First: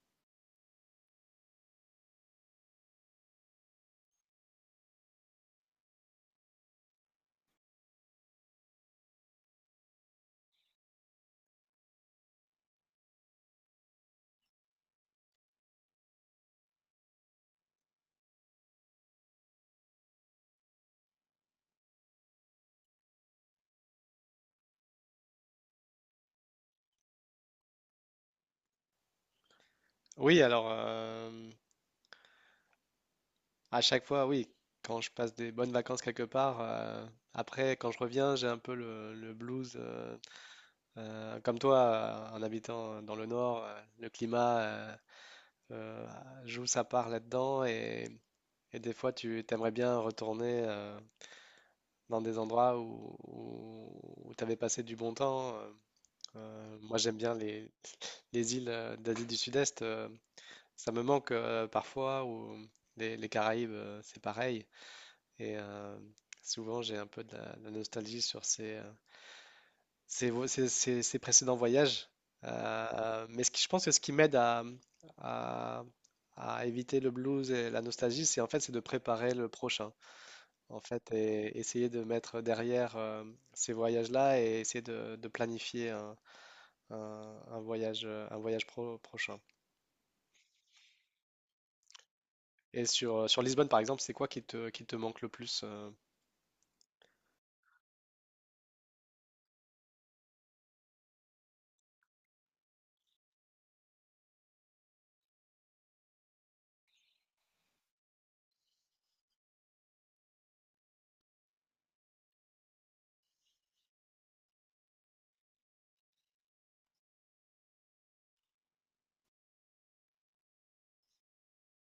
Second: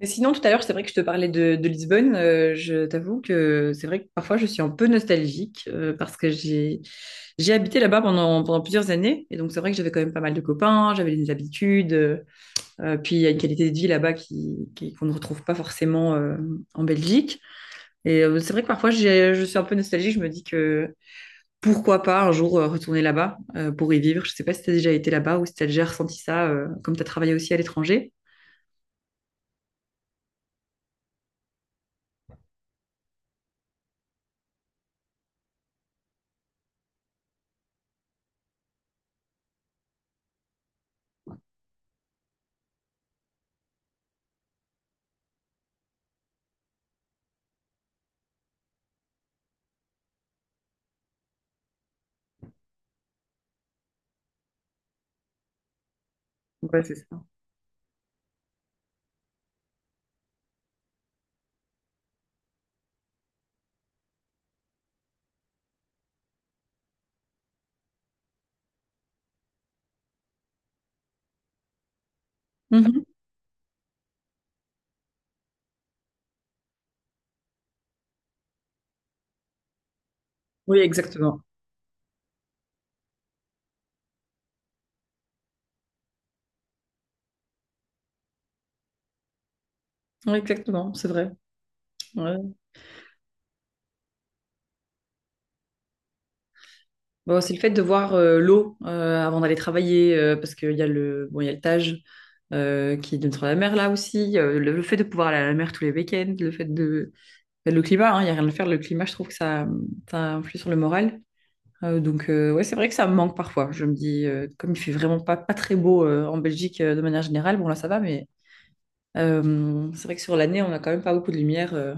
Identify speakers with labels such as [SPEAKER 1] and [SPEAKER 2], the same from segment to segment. [SPEAKER 1] Mais sinon, tout à l'heure, c'est vrai que je te parlais de Lisbonne. Je t'avoue que c'est vrai que parfois, je suis un peu nostalgique parce que j'ai habité là-bas pendant plusieurs années. Et donc, c'est vrai que j'avais quand même pas mal de copains, j'avais des habitudes. Puis, il y a une qualité de vie là-bas qu'on ne retrouve pas forcément en Belgique. Et c'est vrai que parfois, je suis un peu nostalgique. Je me dis que pourquoi pas un jour retourner là-bas pour y vivre. Je sais pas si tu as déjà été là-bas ou si tu as déjà ressenti ça, comme tu as travaillé aussi à l'étranger.
[SPEAKER 2] Oui, alors à chaque fois, oui, quand je passe des bonnes vacances quelque part, après quand je reviens, j'ai un peu le blues, comme toi, en habitant dans le nord, le climat euh, joue sa part là-dedans et des fois tu t'aimerais bien retourner dans des endroits où tu avais passé du bon temps.
[SPEAKER 1] Ouais, c'est
[SPEAKER 2] Moi, j'aime
[SPEAKER 1] ça.
[SPEAKER 2] bien les îles d'Asie du Sud-Est, ça me manque parfois, ou les Caraïbes, c'est pareil. Et euh, Souvent, j'ai un peu de la nostalgie sur ces, ces, vo- ces- ces- ces précédents voyages.
[SPEAKER 1] Mhm.
[SPEAKER 2] Mais je pense que ce qui m'aide à- à éviter le blues et la nostalgie, c'est en fait c'est de préparer le prochain. En
[SPEAKER 1] Oui,
[SPEAKER 2] fait,
[SPEAKER 1] exactement.
[SPEAKER 2] et essayer de mettre derrière ces voyages-là et essayer de planifier un voyage, prochain.
[SPEAKER 1] Oui, exactement, c'est vrai. Ouais.
[SPEAKER 2] Et sur Lisbonne, par exemple, c'est quoi qui te manque le plus?
[SPEAKER 1] Bon, c'est le fait de voir l'eau avant d'aller travailler, parce qu'il y a le, bon, il y a le Tage qui donne sur la mer là aussi. Le fait de pouvoir aller à la mer tous les week-ends, le fait de, le climat, hein, il n'y a rien à faire. Le climat, je trouve que ça influe sur le moral. Donc, ouais, c'est vrai que ça me manque parfois. Je me dis, comme il fait vraiment pas très beau en Belgique de manière générale, bon, là, ça va, mais c'est vrai que sur l'année, on n'a quand même pas beaucoup de lumière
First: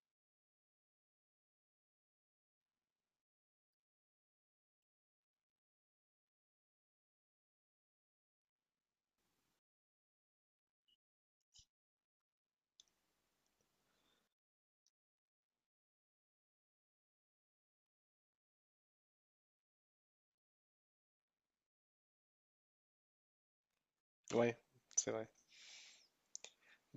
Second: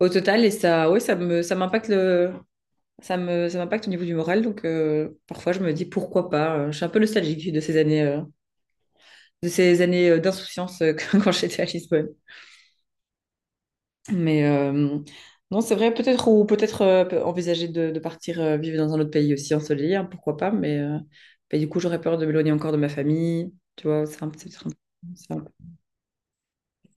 [SPEAKER 1] au total. Et ça, ouais, ça m'impacte le. Ça m'impacte au niveau du moral, donc parfois je me dis pourquoi pas. Je suis un peu nostalgique de ces années, d'insouciance quand j'étais à Lisbonne. Mais non, c'est vrai, peut-être envisager de partir vivre dans un autre pays aussi ensoleillé, hein, pourquoi pas, mais du coup, j'aurais peur de m'éloigner encore de ma famille, tu vois,
[SPEAKER 2] Ouais, c'est vrai.
[SPEAKER 1] c'est un peu-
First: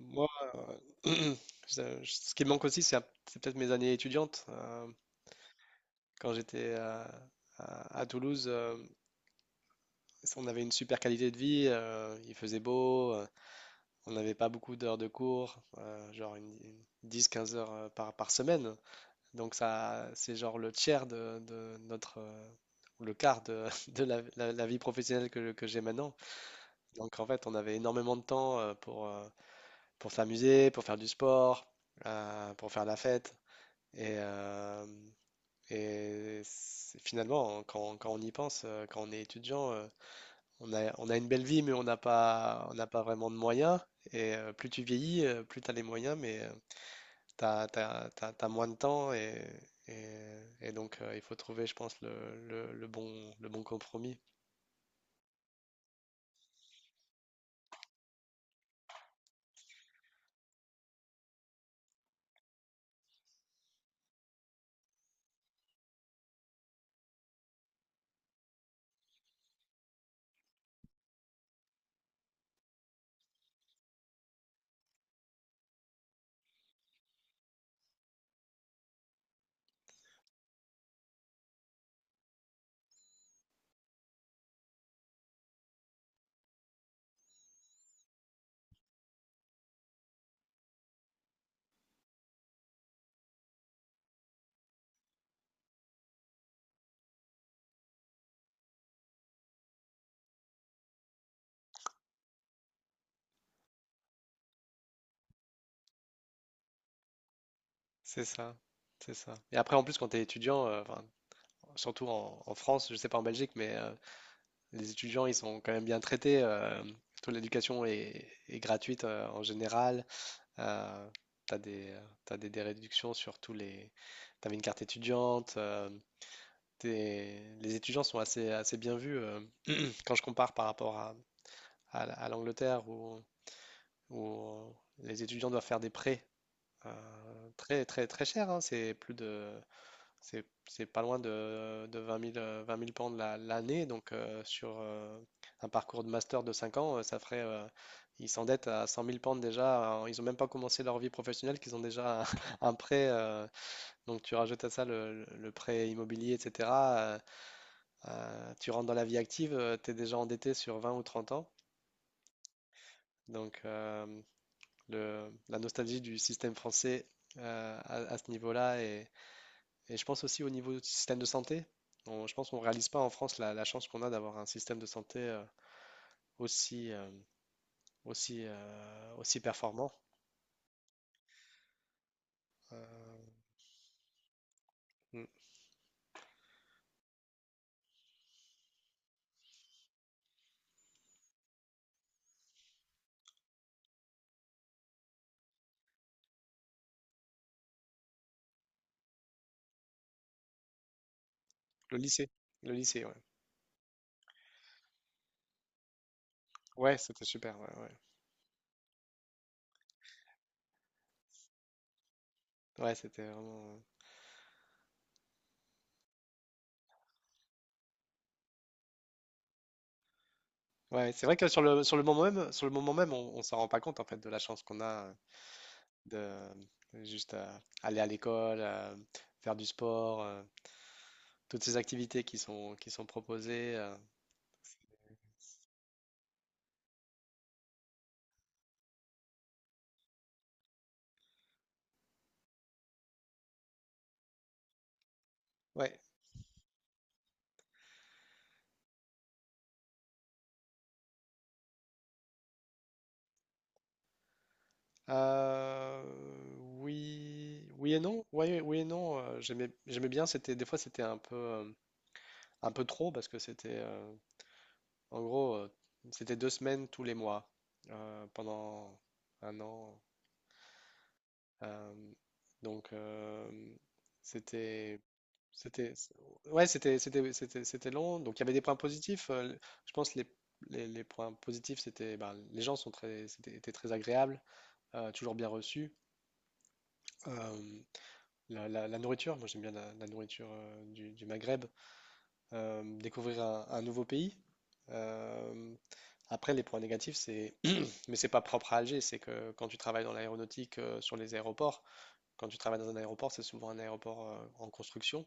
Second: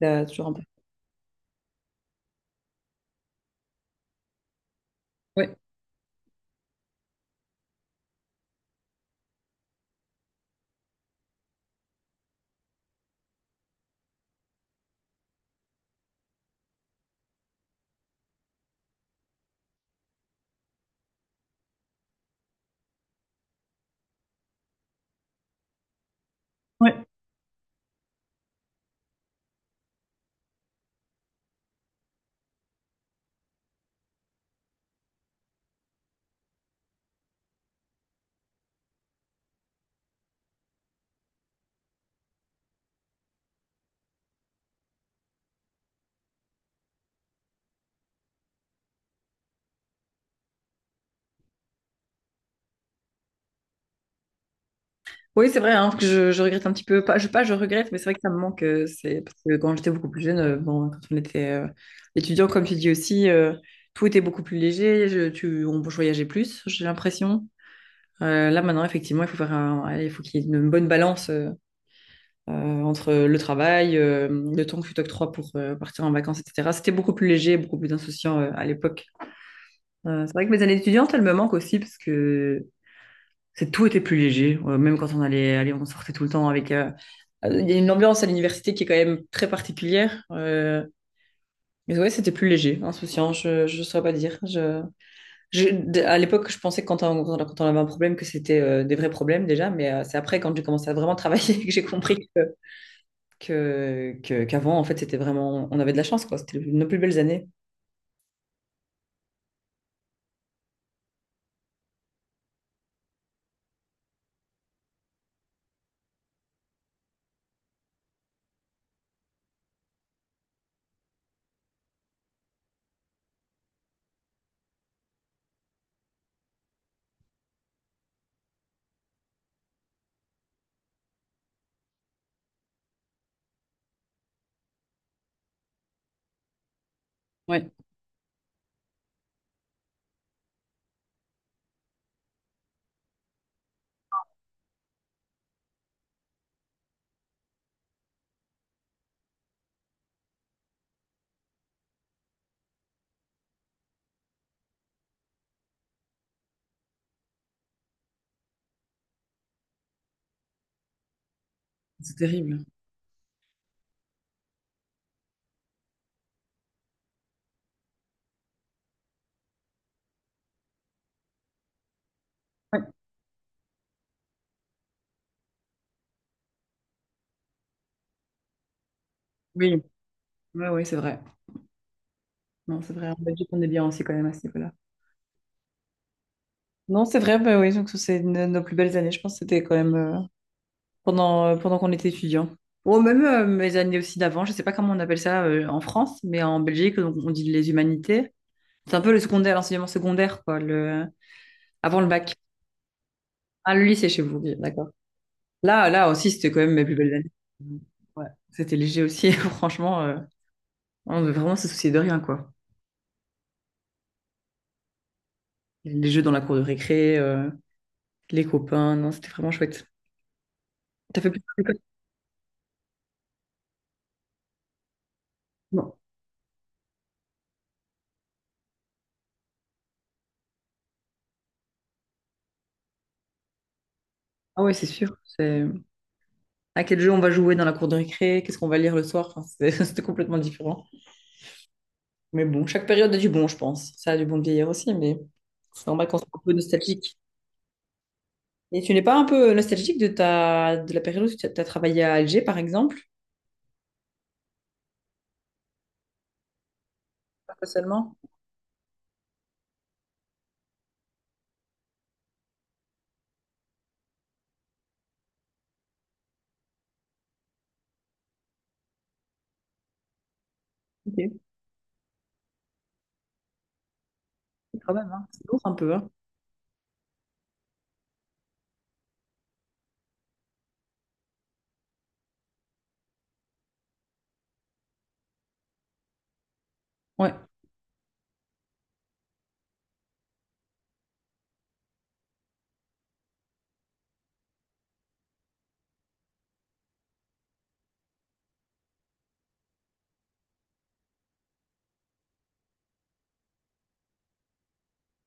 [SPEAKER 1] ça toujours un peu.
[SPEAKER 2] euh, ce qui me manque aussi, c'est peut-être mes années étudiantes.
[SPEAKER 1] Ouais.
[SPEAKER 2] Quand j'étais à Toulouse, on avait une super qualité de vie, il faisait beau, on n'avait pas beaucoup d'heures de cours, genre une 10-15 heures par semaine. Donc ça, c'est genre le tiers de notre, ou le quart de la vie professionnelle que j'ai maintenant.
[SPEAKER 1] Ouais.
[SPEAKER 2] Donc en fait, on avait énormément de temps pour s'amuser, pour faire du sport, pour faire la fête. Et, euh, et finalement, quand on y pense, quand on est étudiant, on a une belle vie, mais on n'a pas vraiment de moyens. Et plus tu vieillis, plus tu as les moyens, mais tu as moins de temps. Donc, il faut trouver, je pense, le bon compromis.
[SPEAKER 1] Oui, c'est vrai hein, que je regrette un petit peu, pas je, pas je regrette, mais c'est vrai que ça me manque, c'est parce que quand j'étais beaucoup plus jeune, bon, quand on était étudiant, comme tu dis aussi, tout était beaucoup plus léger, on voyageait plus, j'ai l'impression. Là maintenant, effectivement, il faut qu'il y ait une bonne balance. Entre le travail, le temps que tu t'octroies pour partir en vacances, etc. C'était beaucoup plus léger, beaucoup plus insouciant à l'époque. C'est vrai que mes années étudiantes, elles me manquent aussi parce que c'est tout était plus léger. Même quand on sortait tout le temps avec. Il y a une ambiance à l'université qui est quand même très particulière. Mais ouais, c'était plus léger, insouciant. Je saurais pas dire. À l'époque, je pensais que quand on avait un problème que c'était des vrais problèmes déjà, mais c'est après quand j'ai commencé à vraiment travailler que j'ai compris qu'avant, en fait, c'était vraiment, on avait de la chance, quoi. C'était nos plus belles années.
[SPEAKER 2] C'est ça, c'est ça. Et après, en plus, quand tu es étudiant, enfin, surtout en France, je sais pas en Belgique, mais les étudiants ils sont quand même bien traités. Surtout l'éducation est gratuite en général. Euh, t'as des réductions sur tous les. T'avais une carte étudiante. Les étudiants sont assez bien vus. Quand je compare par rapport à l'Angleterre où les étudiants doivent faire des prêts
[SPEAKER 1] Ouais,
[SPEAKER 2] très, très, très chers, hein, c'est pas loin de 20 000, 20 000 pounds l'année. Donc, sur un parcours de master de 5 ans, ça ferait. Ils s'endettent à 100 000 pounds déjà. Ils ont même pas commencé leur vie professionnelle, qu'ils ont déjà un prêt. Donc, tu rajoutes à ça prêt immobilier, etc. euh, Tu rentres dans la vie active, tu es déjà endetté sur 20 ou 30 ans.
[SPEAKER 1] c'est terrible.
[SPEAKER 2] Donc, la nostalgie du système français à ce niveau-là. Et je pense aussi au niveau du système de santé. Je pense qu'on ne
[SPEAKER 1] Ouais.
[SPEAKER 2] réalise pas en France la chance qu'on a d'avoir un système de santé aussi, euh, aussi
[SPEAKER 1] Oui,
[SPEAKER 2] performant.
[SPEAKER 1] ouais, ouais, c'est vrai.
[SPEAKER 2] Euh,
[SPEAKER 1] Non, c'est vrai. En Belgique, on est bien aussi quand même à ce niveau-là.
[SPEAKER 2] mm.
[SPEAKER 1] Non, c'est vrai, bah oui, donc c'est nos plus belles années, je pense que c'était quand même pendant, pendant qu'on était étudiant. Ou même mes années aussi d'avant, je sais pas comment on appelle ça en France, mais en Belgique, donc, on dit les humanités. C'est un peu le secondaire, l'enseignement secondaire, quoi, le
[SPEAKER 2] Le
[SPEAKER 1] avant le
[SPEAKER 2] lycée,
[SPEAKER 1] bac.
[SPEAKER 2] le lycée, ouais.
[SPEAKER 1] Ah, le lycée chez vous, oui, d'accord. Là aussi, c'était quand même mes plus
[SPEAKER 2] Ouais,
[SPEAKER 1] belles
[SPEAKER 2] c'était
[SPEAKER 1] années.
[SPEAKER 2] super, ouais, ouais.
[SPEAKER 1] Ouais. C'était léger aussi, franchement. On devait vraiment se soucier de rien, quoi.
[SPEAKER 2] Ouais, c'était vraiment.
[SPEAKER 1] Les jeux dans la cour de récré, les copains, non, c'était vraiment chouette.
[SPEAKER 2] Ouais,
[SPEAKER 1] T'as
[SPEAKER 2] c'est
[SPEAKER 1] fait
[SPEAKER 2] vrai
[SPEAKER 1] plus
[SPEAKER 2] que
[SPEAKER 1] de trucs.
[SPEAKER 2] sur le moment même, sur le moment même, on s'en rend pas compte en fait de la chance qu'on a
[SPEAKER 1] Non.
[SPEAKER 2] de juste aller à l'école, faire du sport, toutes ces activités qui sont proposées.
[SPEAKER 1] Ah ouais, c'est sûr. C'est à quel jeu on va jouer dans la cour de récré, qu'est-ce qu'on va lire le soir. Enfin, c'était complètement différent. Mais bon, chaque période a du bon, je pense. Ça a du bon de vieillir aussi, mais c'est
[SPEAKER 2] Ouais.
[SPEAKER 1] normal qu'on soit un peu nostalgique. Et tu n'es pas un peu nostalgique de la période où tu as travaillé à Alger, par exemple?
[SPEAKER 2] Euh,
[SPEAKER 1] Pas
[SPEAKER 2] oui, oui et
[SPEAKER 1] seulement.
[SPEAKER 2] non. Ouais, oui et non. J'aimais j'aimais bien. C'était des fois c'était un peu trop parce que en gros, c'était 2 semaines tous les mois pendant 1 an.
[SPEAKER 1] Ok,
[SPEAKER 2] Euh, donc
[SPEAKER 1] quand
[SPEAKER 2] c'était,
[SPEAKER 1] même, hein. C'est lourd un
[SPEAKER 2] c'était,
[SPEAKER 1] peu, hein.
[SPEAKER 2] ouais, c'était long. Donc il y avait des points positifs. Je pense les points positifs c'était, ben, les gens sont étaient très agréables, toujours bien reçus.
[SPEAKER 1] Ouais,
[SPEAKER 2] Euh, la la- nourriture, moi j'aime bien la nourriture du Maghreb. Découvrir un nouveau pays. Euh, Après, les points négatifs, mais c'est pas propre à Alger, c'est que quand tu travailles dans l'aéronautique, sur les aéroports, quand tu travailles dans un aéroport, c'est souvent un aéroport en construction.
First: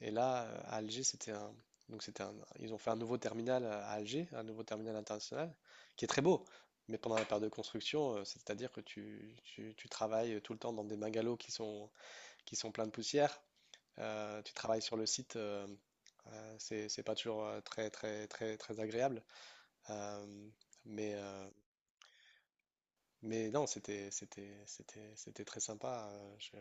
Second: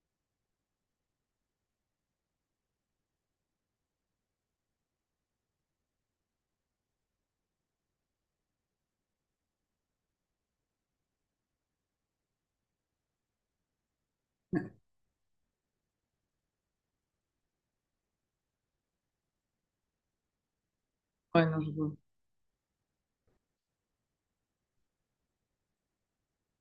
[SPEAKER 2] Et là, à Alger, c'était un, donc c'était un- ils ont fait un nouveau terminal à Alger, un nouveau terminal international, qui est très beau. Mais pendant la période de construction, c'est-à-dire que tu travailles tout le temps dans des bungalows qui sont pleins de poussière. Tu travailles sur le site, c'est pas toujours très très très très agréable. Euh, mais
[SPEAKER 1] ouais,
[SPEAKER 2] euh,
[SPEAKER 1] non, je vois.
[SPEAKER 2] mais non, c'était très sympa.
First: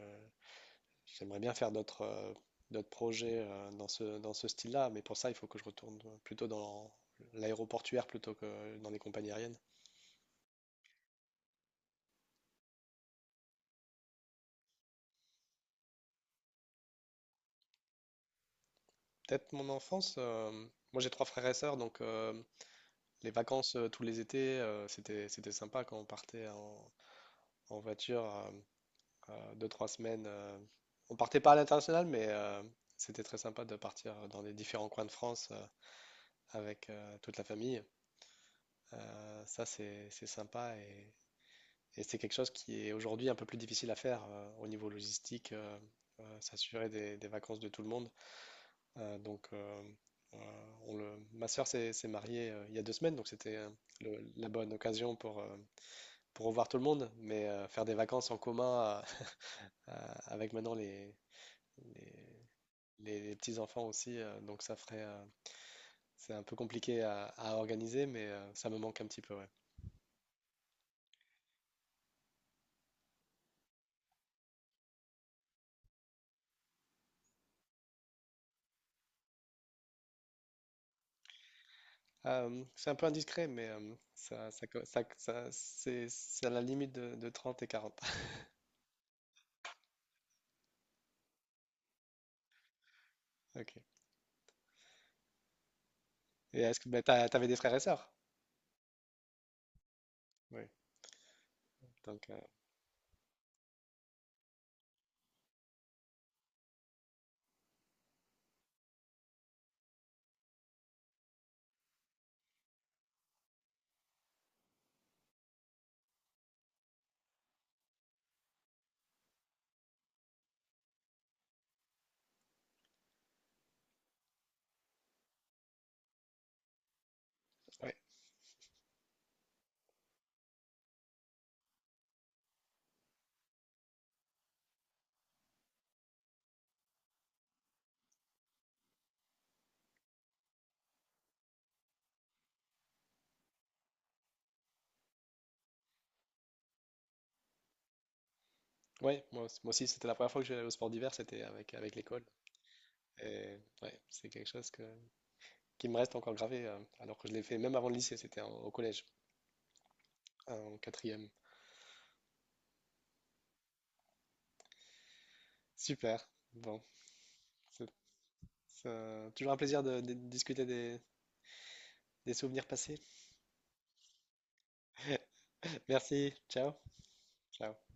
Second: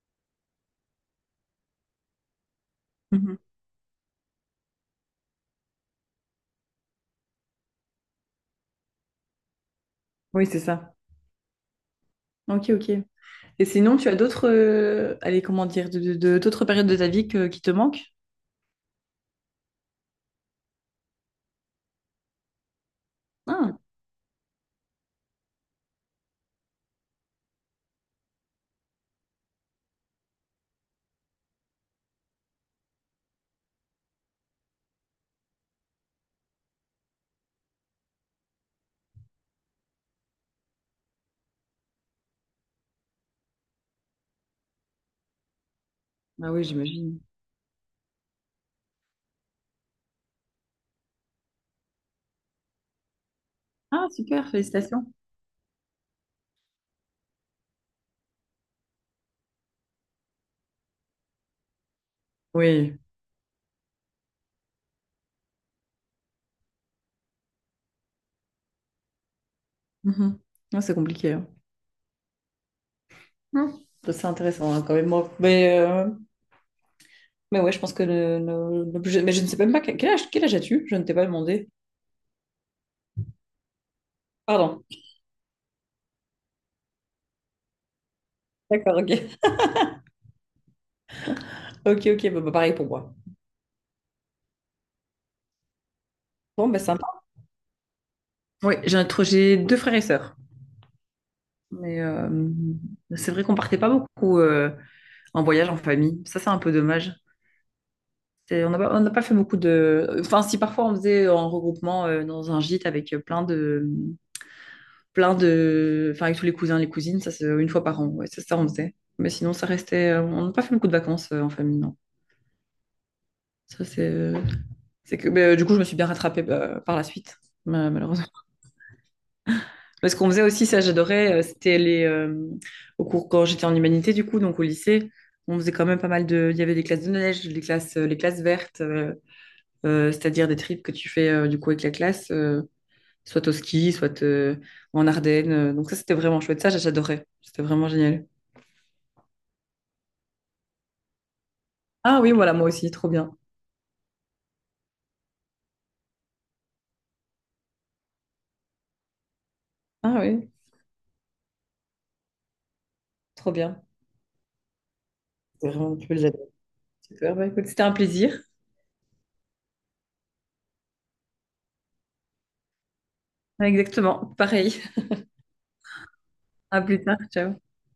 [SPEAKER 2] J'aimerais bien faire d'autres
[SPEAKER 1] Mhm.
[SPEAKER 2] projets dans ce style-là, mais pour ça, il faut que je retourne plutôt dans l'aéroportuaire plutôt que dans les compagnies aériennes.
[SPEAKER 1] Oui, c'est ça. Ok, ok. Et sinon, tu as d'autres, allez, comment dire, d'autres périodes de ta vie qui te manquent?
[SPEAKER 2] Peut-être mon enfance. Moi, j'ai trois frères et sœurs, donc les vacances
[SPEAKER 1] Ah,
[SPEAKER 2] tous les étés, c'était sympa quand on partait en voiture. 2, 3 semaines. On partait pas à l'international, mais c'était très sympa de partir dans les différents coins de France avec toute la famille. Ça, c'est sympa et c'est quelque chose qui est aujourd'hui un peu plus difficile à faire au niveau logistique,
[SPEAKER 1] ah oui,
[SPEAKER 2] s'assurer
[SPEAKER 1] j'imagine.
[SPEAKER 2] des vacances de tout le monde. Euh, donc, euh, Ma sœur s'est mariée il y a 2 semaines, donc c'était
[SPEAKER 1] Ah, super,
[SPEAKER 2] la bonne
[SPEAKER 1] félicitations.
[SPEAKER 2] occasion pour revoir tout le monde, mais faire des vacances en commun avec maintenant les-
[SPEAKER 1] Oui.
[SPEAKER 2] les petits-enfants aussi, c'est un peu compliqué à organiser, mais ça me manque un petit peu, ouais.
[SPEAKER 1] Mhm. Ouais, c'est compliqué. Hein. Hmm. Ça, c'est intéressant hein, quand même. Moi. Mais ouais, je pense que l'objet. Mais je ne sais même pas quel âge, quel âge as-tu? Je ne t'ai pas demandé.
[SPEAKER 2] C'est un peu indiscret, mais ça, ça,
[SPEAKER 1] Pardon.
[SPEAKER 2] co- ça- ça- c'est à la limite de 30 et 40
[SPEAKER 1] D'accord, ok. Ok, ok, bah, bah, pareil pour moi.
[SPEAKER 2] Ok. Et
[SPEAKER 1] Bon,
[SPEAKER 2] est-ce
[SPEAKER 1] bah
[SPEAKER 2] que bah,
[SPEAKER 1] sympa.
[SPEAKER 2] t'avais des frères et sœurs?
[SPEAKER 1] Oui, j'ai deux frères et sœurs.
[SPEAKER 2] Oui.
[SPEAKER 1] Mais
[SPEAKER 2] Donc,
[SPEAKER 1] c'est vrai qu'on partait pas beaucoup en voyage en famille. Ça, c'est un peu dommage. On n'a pas fait beaucoup de. Enfin, si parfois on faisait en regroupement dans un gîte avec plein de plein de. Enfin, avec tous les cousins, les cousines, ça, c'est une fois par an. Ouais, c'est ça, on faisait. Mais sinon, ça restait. On n'a pas fait beaucoup de vacances en famille, non. Ça, c'est. C'est que. Mais, du coup, je me suis bien rattrapée bah, par la suite,
[SPEAKER 2] ouais.
[SPEAKER 1] malheureusement. Mais ce qu'on faisait aussi, ça, j'adorais, c'était les. Au cours, quand j'étais en humanité, du coup, donc au lycée, on faisait quand même pas mal de. Il y avait des classes de neige, les classes vertes. C'est-à-dire des trips que tu fais du coup avec la classe, soit au ski, soit en Ardennes. Donc ça, c'était vraiment chouette. Ça, j'adorais. C'était vraiment génial.
[SPEAKER 2] Ouais, moi aussi, moi aussi, c'était la première fois que j'allais au sport d'hiver, c'était avec
[SPEAKER 1] Ah
[SPEAKER 2] l'école.
[SPEAKER 1] oui, voilà, moi aussi, trop bien.
[SPEAKER 2] Et ouais, c'est quelque chose qui me reste encore gravé, alors que je l'ai fait même avant le lycée, c'était au collège,
[SPEAKER 1] Ah oui,
[SPEAKER 2] en quatrième.
[SPEAKER 1] trop bien. C'était vraiment, tu peux le
[SPEAKER 2] Super.
[SPEAKER 1] j'adore.
[SPEAKER 2] Bon,
[SPEAKER 1] Super, bah, écoute, c'était un plaisir.
[SPEAKER 2] c'est toujours un plaisir de discuter des souvenirs passés.
[SPEAKER 1] Exactement, pareil.
[SPEAKER 2] Merci, ciao,
[SPEAKER 1] À plus tard, ciao.
[SPEAKER 2] ciao.